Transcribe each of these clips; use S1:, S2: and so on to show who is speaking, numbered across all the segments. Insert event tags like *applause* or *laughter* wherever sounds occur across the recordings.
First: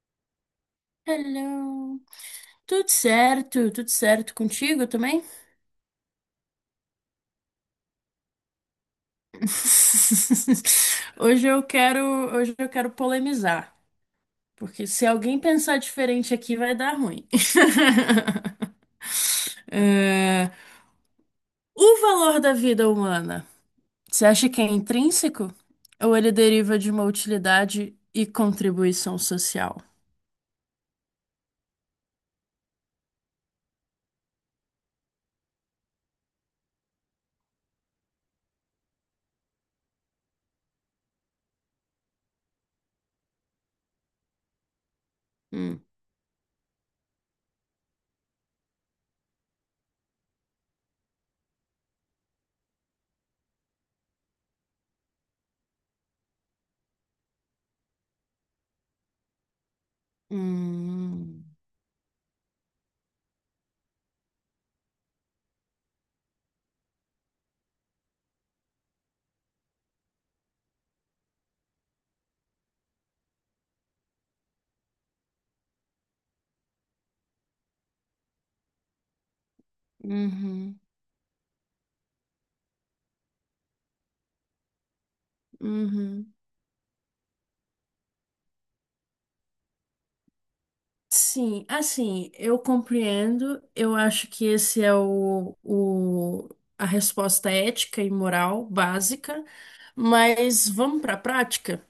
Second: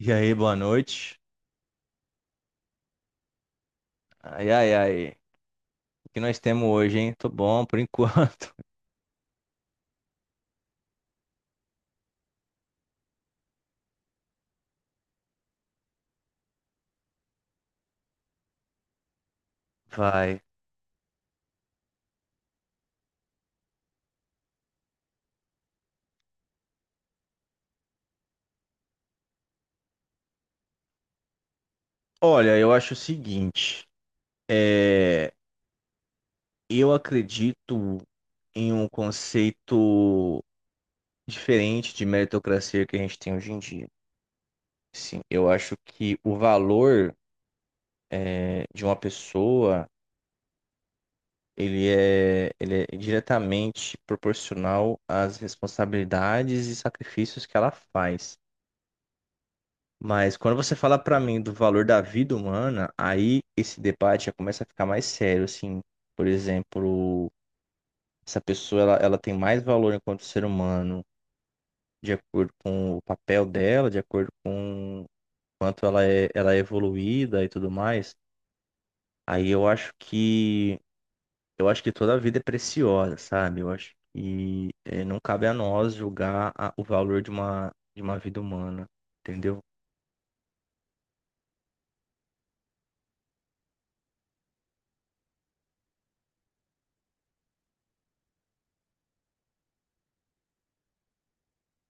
S1: E aí, boa noite.
S2: Hello. Tudo certo? Tudo certo
S1: Ai, ai,
S2: contigo
S1: ai.
S2: também?
S1: O que nós temos hoje, hein? Tô bom por enquanto.
S2: *laughs* Hoje eu quero, hoje eu quero polemizar, porque se alguém pensar diferente aqui vai dar ruim. *laughs*
S1: *laughs* Vai.
S2: É, o valor da vida humana, você acha que é intrínseco ou ele deriva de uma utilidade e contribuição social?
S1: Olha, eu acho o seguinte. É... Eu acredito em um conceito diferente de meritocracia que a gente tem hoje em dia. Sim, eu acho
S2: Hum.
S1: que o valor de uma pessoa, ele é diretamente proporcional às responsabilidades e sacrifícios que ela faz. Mas quando você fala pra mim do
S2: Hum.
S1: valor da vida humana, aí esse debate já começa a ficar mais sério, assim. Por exemplo, essa pessoa ela tem mais valor enquanto ser humano, de acordo com o papel dela, de acordo com quanto ela é evoluída e tudo mais. Aí eu acho
S2: Hum.
S1: que
S2: Uhum.
S1: eu acho que toda a vida é preciosa, sabe? Eu acho que não cabe a nós
S2: Uhum.
S1: julgar o valor de uma vida humana, entendeu?
S2: Sim, assim, eu compreendo. Eu acho que esse é o, a resposta ética e moral básica, mas vamos para a prática?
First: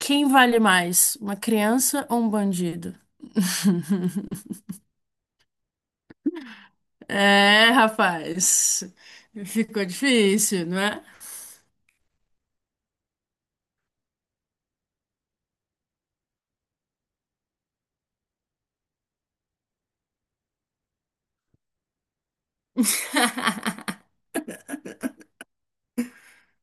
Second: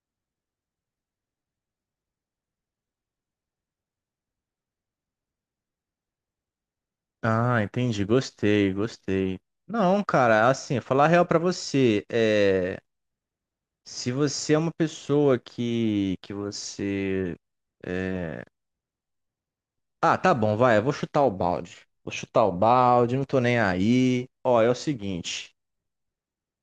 S2: Quem vale mais, uma criança ou um bandido? *laughs*
S1: Ah,
S2: É,
S1: entendi. Gostei,
S2: rapaz,
S1: gostei.
S2: ficou
S1: Não, cara,
S2: difícil,
S1: assim,
S2: não é?
S1: falar a real pra você, se você é uma pessoa que você é, ah, tá bom, vai, eu vou chutar o balde. Vou chutar o balde, não tô nem
S2: *laughs*
S1: aí. Ó, é o seguinte,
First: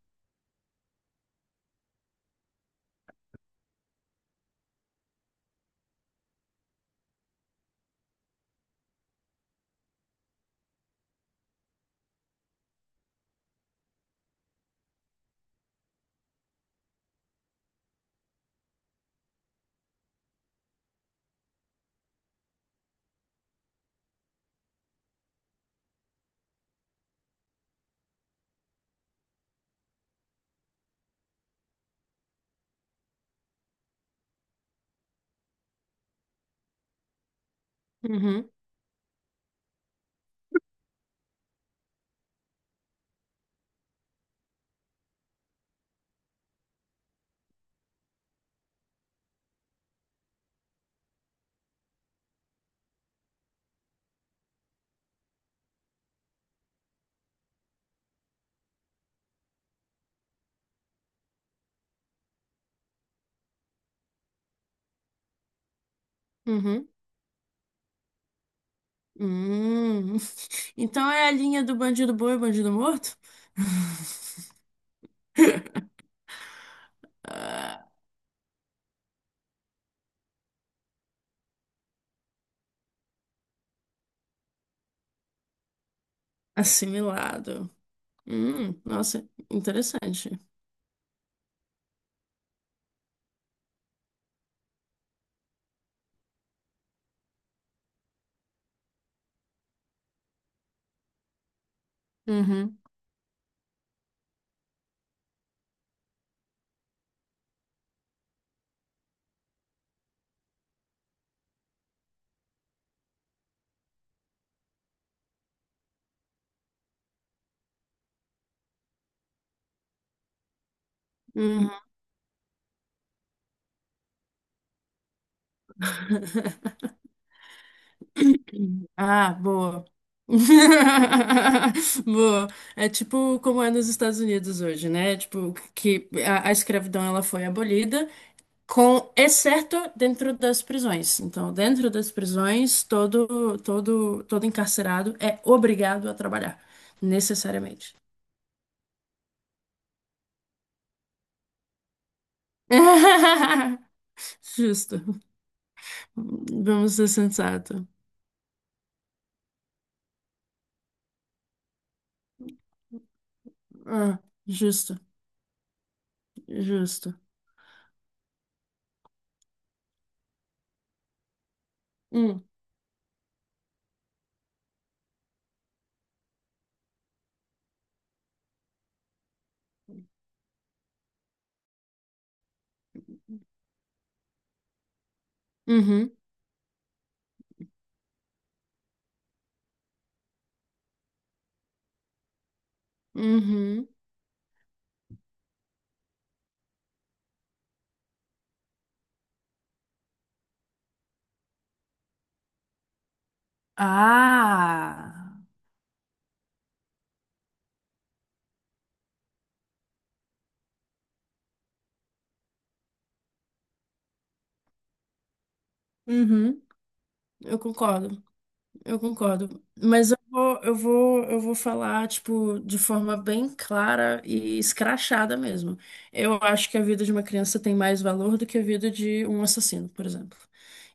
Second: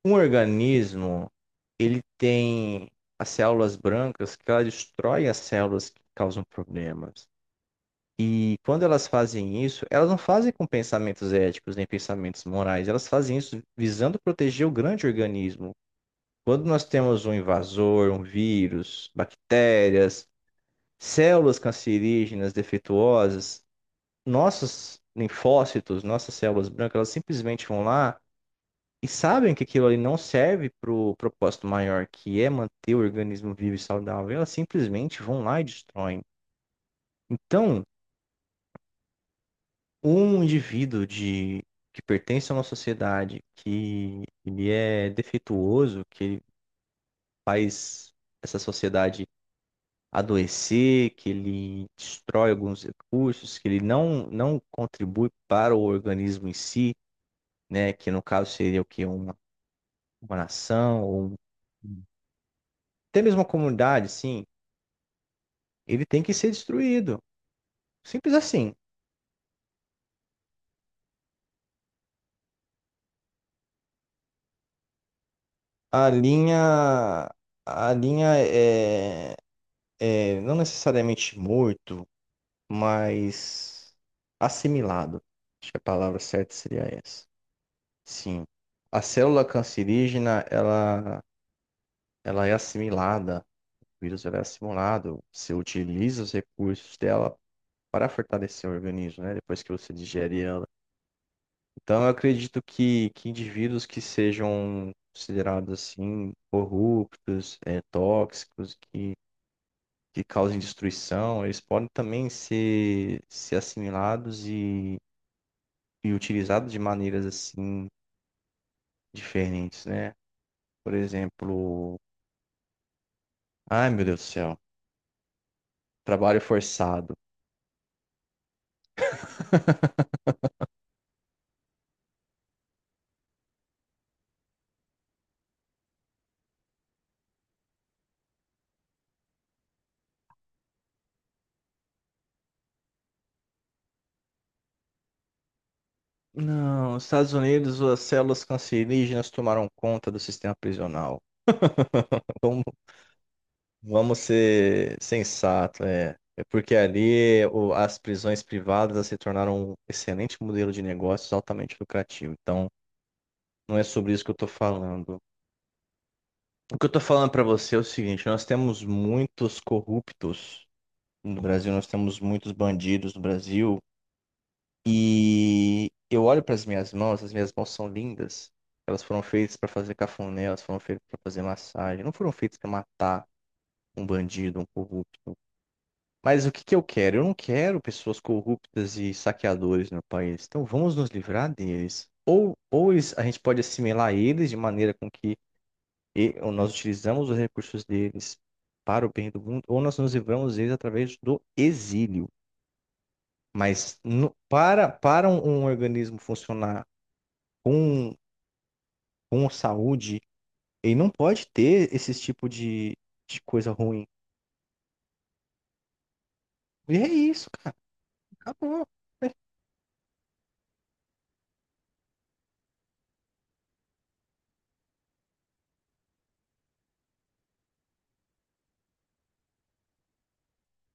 S1: um organismo, ele tem as células brancas que ela destrói as células que causam problemas. E quando elas fazem isso, elas não fazem com pensamentos éticos nem pensamentos morais, elas fazem isso visando proteger o grande organismo. Quando nós temos um invasor, um vírus, bactérias, células cancerígenas defeituosas, nossos linfócitos, nossas células brancas, elas simplesmente vão lá e sabem que aquilo ali não serve para o propósito maior, que é manter o organismo vivo e saudável, elas simplesmente vão lá e destroem. Então,
S2: Uhum.
S1: um indivíduo que pertence a uma sociedade que ele é defeituoso, que ele faz essa sociedade adoecer, que ele destrói alguns recursos, que ele não, não contribui para o organismo em si, né? Que no caso seria o quê? Uma nação, ou um- até mesmo uma comunidade, sim, ele tem que ser
S2: Uhum.
S1: destruído. Simples assim.
S2: Hum. *laughs* Então é a linha do bandido bom e bandido morto? *laughs*
S1: A linha, a linha é não necessariamente morto, mais assimilado. Acho que a palavra certa seria essa.
S2: Assimilado.
S1: Sim. A
S2: Nossa,
S1: célula
S2: interessante.
S1: cancerígena, ela é assimilada, o vírus ela é assimilado, você utiliza os recursos dela para fortalecer o organismo, né? Depois que você digere ela. Então, eu acredito
S2: Uhum.
S1: que indivíduos que sejam considerados assim, corruptos, tóxicos, que causem destruição, eles podem também ser assimilados e utilizado de maneiras assim diferentes, né? Por
S2: Uhum.
S1: exemplo, ai meu Deus do céu, trabalho forçado.
S2: Ah, boa. *laughs* Boa. É tipo como é nos Estados Unidos hoje, né? Tipo, que a escravidão ela foi abolida, com exceto dentro das prisões. Então, dentro das prisões, todo encarcerado é obrigado a trabalhar,
S1: Não, nos Estados Unidos
S2: necessariamente.
S1: as células cancerígenas tomaram conta do sistema prisional. Então
S2: *laughs*
S1: vamos ser
S2: Justo.
S1: sensatos, é. É porque
S2: Vamos ser
S1: ali
S2: sensato.
S1: as prisões privadas elas se tornaram um excelente modelo de negócios altamente lucrativo. Então, não é sobre
S2: Ah,
S1: isso que eu estou
S2: justo,
S1: falando. O que eu estou
S2: justo.
S1: falando para você é o seguinte: nós temos muitos corruptos no Brasil, nós temos
S2: Hum.
S1: muitos bandidos no Brasil. E eu olho para as minhas mãos são lindas. Elas foram feitas para fazer cafuné, elas foram feitas para fazer massagem, não foram feitas para matar um bandido, um corrupto.
S2: Uhum,
S1: Mas o que que eu quero? Eu não quero pessoas corruptas e saqueadores no meu país. Então vamos nos livrar deles. Ou a gente pode
S2: uhum.
S1: assimilar eles de maneira com que ou nós utilizamos os recursos deles para o bem do mundo, ou nós nos livramos deles através do exílio. Mas para
S2: Ah,
S1: um organismo funcionar com, com saúde, ele não pode ter esse tipo de coisa ruim.
S2: uhum,
S1: E é isso,
S2: eu
S1: cara.
S2: concordo.
S1: Acabou.
S2: Eu concordo, mas eu vou falar, tipo, de forma bem clara e escrachada mesmo. Eu acho que a vida de uma criança tem mais valor do que a vida de um assassino, por exemplo.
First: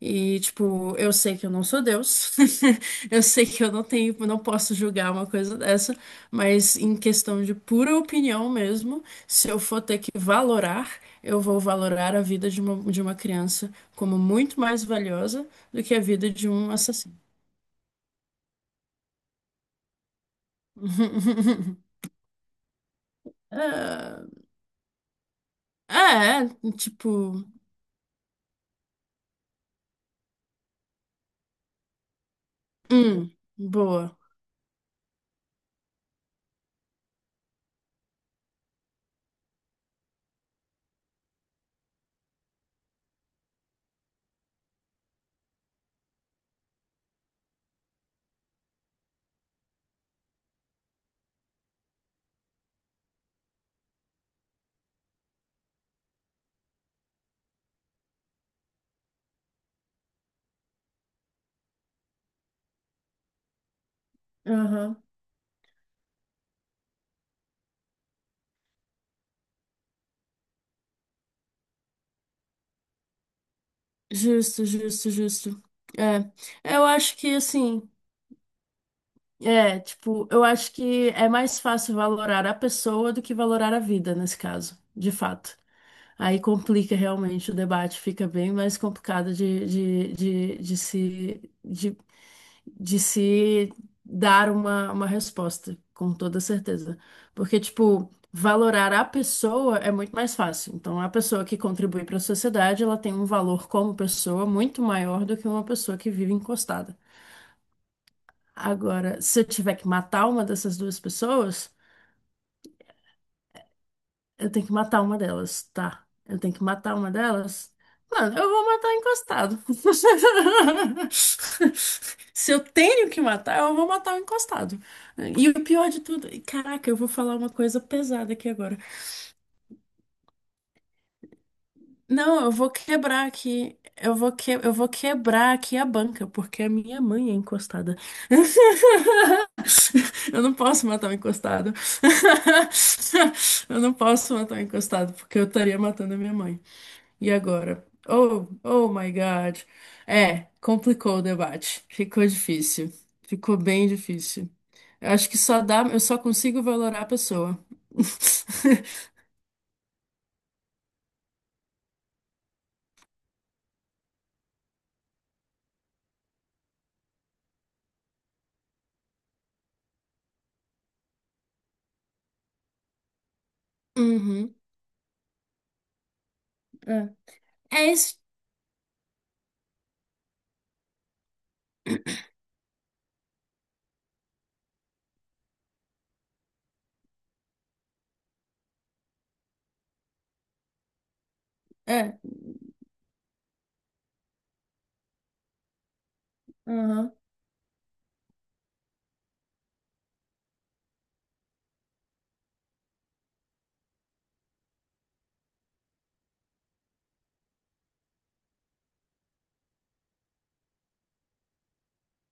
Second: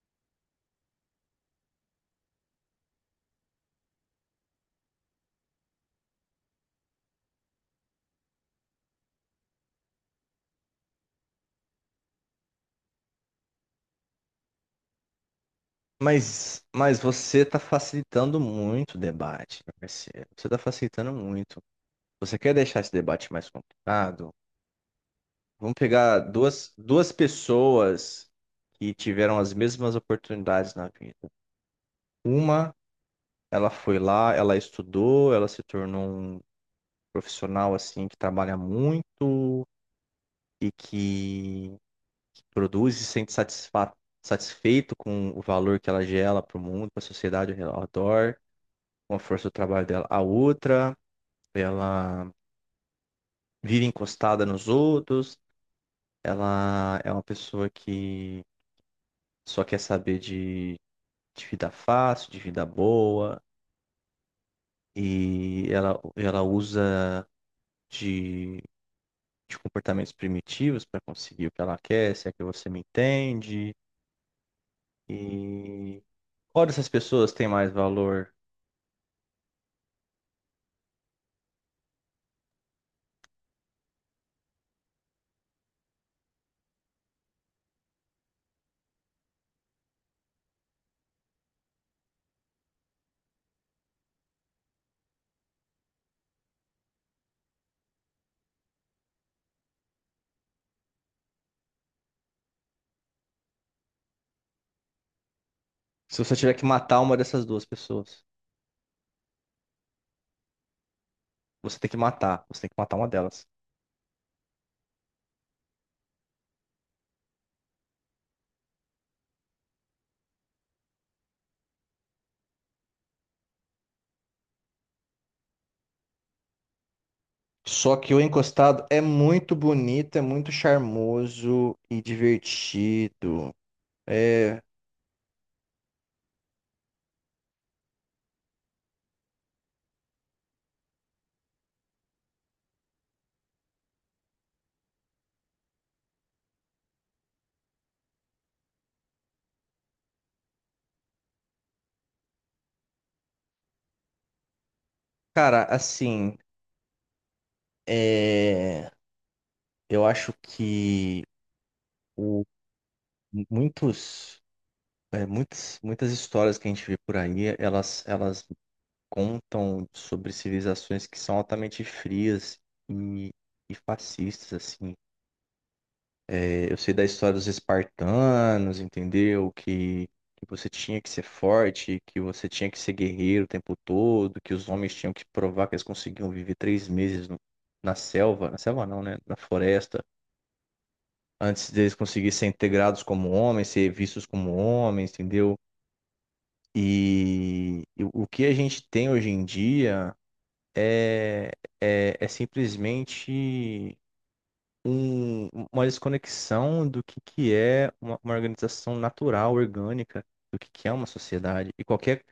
S2: E, tipo, eu sei que eu não sou Deus, *laughs* eu sei que eu não tenho, não posso julgar uma coisa dessa, mas em questão de pura opinião mesmo, se eu for ter que valorar, eu vou valorar a vida de uma criança como muito mais valiosa do que a vida de um
S1: Mas
S2: assassino.
S1: você está facilitando muito o debate, meu parceiro. Você está facilitando muito.
S2: *laughs*
S1: Você quer deixar esse debate mais
S2: Ah,
S1: complicado? Vamos pegar
S2: é,
S1: duas
S2: tipo,
S1: pessoas que tiveram as mesmas oportunidades na vida. Uma,
S2: hum,
S1: ela foi
S2: boa.
S1: lá, ela estudou, ela se tornou um profissional assim que trabalha muito e que produz e se sente satisfa satisfeito com o valor que ela gera para o mundo, para a sociedade ao redor, com a força do trabalho dela. A outra, ela vive encostada nos outros, ela é uma pessoa que só quer saber de vida fácil, de vida boa,
S2: Aham.
S1: e ela usa de, de comportamentos primitivos para conseguir o que ela quer, se é que você me entende.
S2: Justo, justo, justo.
S1: E
S2: É,
S1: qual
S2: eu
S1: dessas
S2: acho
S1: pessoas
S2: que
S1: tem mais
S2: assim,
S1: valor?
S2: é, tipo, eu acho que é mais fácil valorar a pessoa do que valorar a vida nesse caso, de fato. Aí complica realmente o debate, fica bem mais complicado de, de se dar uma resposta, com toda certeza. Porque, tipo, valorar a pessoa é muito mais fácil. Então, a pessoa que contribui para a sociedade, ela tem um valor como pessoa muito maior do que uma pessoa que
S1: Se
S2: vive
S1: você tiver que
S2: encostada.
S1: matar uma dessas duas pessoas,
S2: Agora, se eu tiver que matar uma dessas duas pessoas.
S1: você tem que matar uma delas.
S2: Eu tenho que matar uma delas, tá? Eu tenho que matar uma delas? Mano, eu vou matar encostado. *laughs* Se eu tenho que matar, eu vou matar o encostado. E o pior de tudo, e caraca, eu vou falar uma coisa
S1: Só que o
S2: pesada aqui agora.
S1: encostado é muito bonito, é muito charmoso e
S2: Não, eu vou quebrar
S1: divertido.
S2: aqui.
S1: É,
S2: Eu vou quebrar aqui a banca, porque a minha mãe é encostada. *laughs* Eu não posso matar o encostado. *laughs* Eu não posso matar o encostado, porque eu estaria matando a minha mãe. E agora? Oh, oh my God. É, complicou o debate. Ficou difícil. Ficou bem difícil. Eu acho que só
S1: cara,
S2: dá, eu só
S1: assim,
S2: consigo valorar a pessoa. *laughs*
S1: é, eu acho que o, muitos, muitas histórias que a gente vê por aí, elas contam sobre civilizações que são altamente frias e, e fascistas,
S2: Uhum,
S1: assim. É, eu sei da
S2: é.
S1: história dos
S2: É isso.
S1: espartanos, entendeu? Que você tinha que ser forte, que você tinha que ser guerreiro o tempo todo, que os homens tinham que provar que eles conseguiam viver três meses na selva não, né? Na floresta, antes deles
S2: É.
S1: conseguirem ser integrados como homens, ser vistos como homens, entendeu?
S2: Uhum.
S1: E o que a gente tem hoje em dia. é, é simplesmente uma desconexão do que é uma organização natural, orgânica, do que é uma sociedade. E qualquer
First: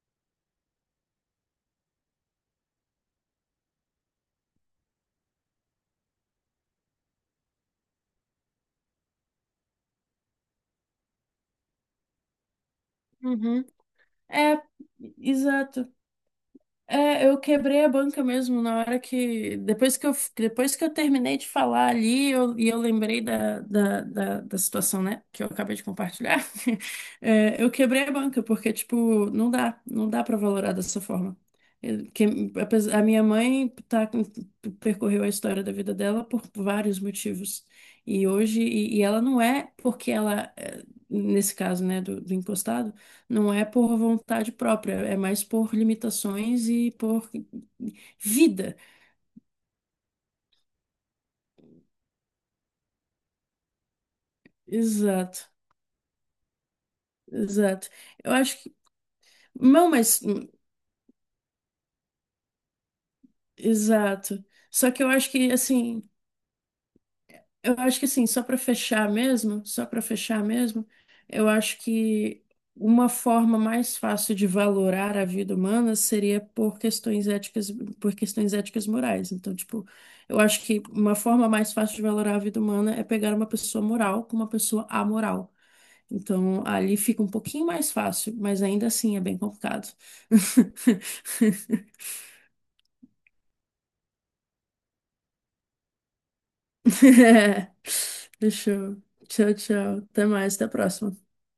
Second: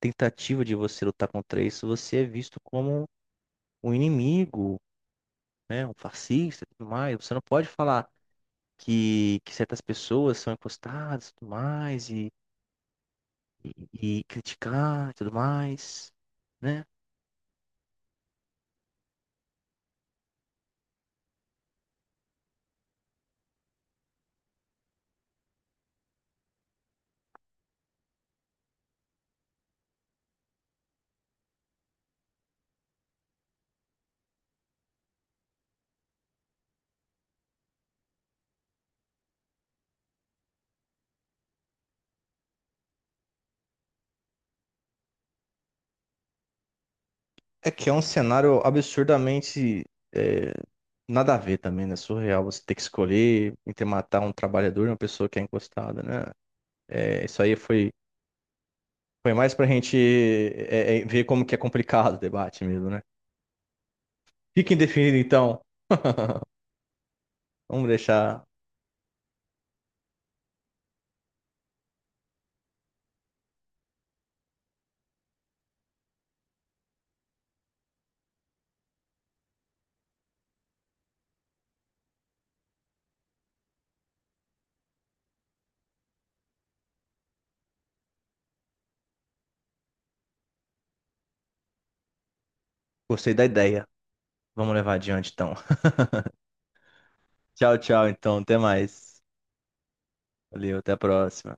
S1: tentativa de você lutar contra isso, você é visto como um inimigo, né? Um fascista e tudo mais. Você não pode falar que certas pessoas são encostadas e tudo mais,
S2: Uhum.
S1: e
S2: É,
S1: criticar e tudo
S2: exato.
S1: mais, né?
S2: É, eu quebrei a banca mesmo na hora que. Depois que eu terminei de falar ali, e eu lembrei da situação, né? Que eu acabei de compartilhar. *laughs* É, eu quebrei a banca, porque, tipo, não dá, não dá pra valorar dessa forma. Eu- que, a minha mãe percorreu a história da vida dela por vários motivos. E hoje, e ela não é porque ela, é, nesse caso, né, do encostado. Não é por vontade própria, é mais por limitações e por
S1: É que é um cenário
S2: vida.
S1: absurdamente é, nada a ver também, né? Surreal você ter que escolher entre matar um trabalhador e uma pessoa que é
S2: Exato,
S1: encostada, né? É, isso aí
S2: exato.
S1: foi,
S2: Eu acho que.
S1: foi mais pra
S2: Não,
S1: gente
S2: mas. Hum,
S1: ver como que é complicado o debate mesmo, né?
S2: exato.
S1: Fica
S2: Só que eu
S1: indefinido
S2: acho que,
S1: então.
S2: assim.
S1: *laughs*
S2: Eu
S1: Vamos
S2: acho que assim, só
S1: deixar.
S2: para fechar mesmo, só para fechar mesmo, eu acho que uma forma mais fácil de valorar a vida humana seria por questões éticas morais. Então, tipo, eu acho que uma forma mais fácil de valorar a vida humana é pegar uma pessoa moral com uma pessoa amoral. Então, ali fica um pouquinho mais fácil, mas ainda assim é bem complicado. *laughs*
S1: Gostei da ideia. Vamos levar adiante então. *laughs* Tchau, tchau então. Até
S2: Deixa eu.
S1: mais.
S2: Tchau, tchau. Até mais, até a
S1: Valeu, até a
S2: próxima.
S1: próxima.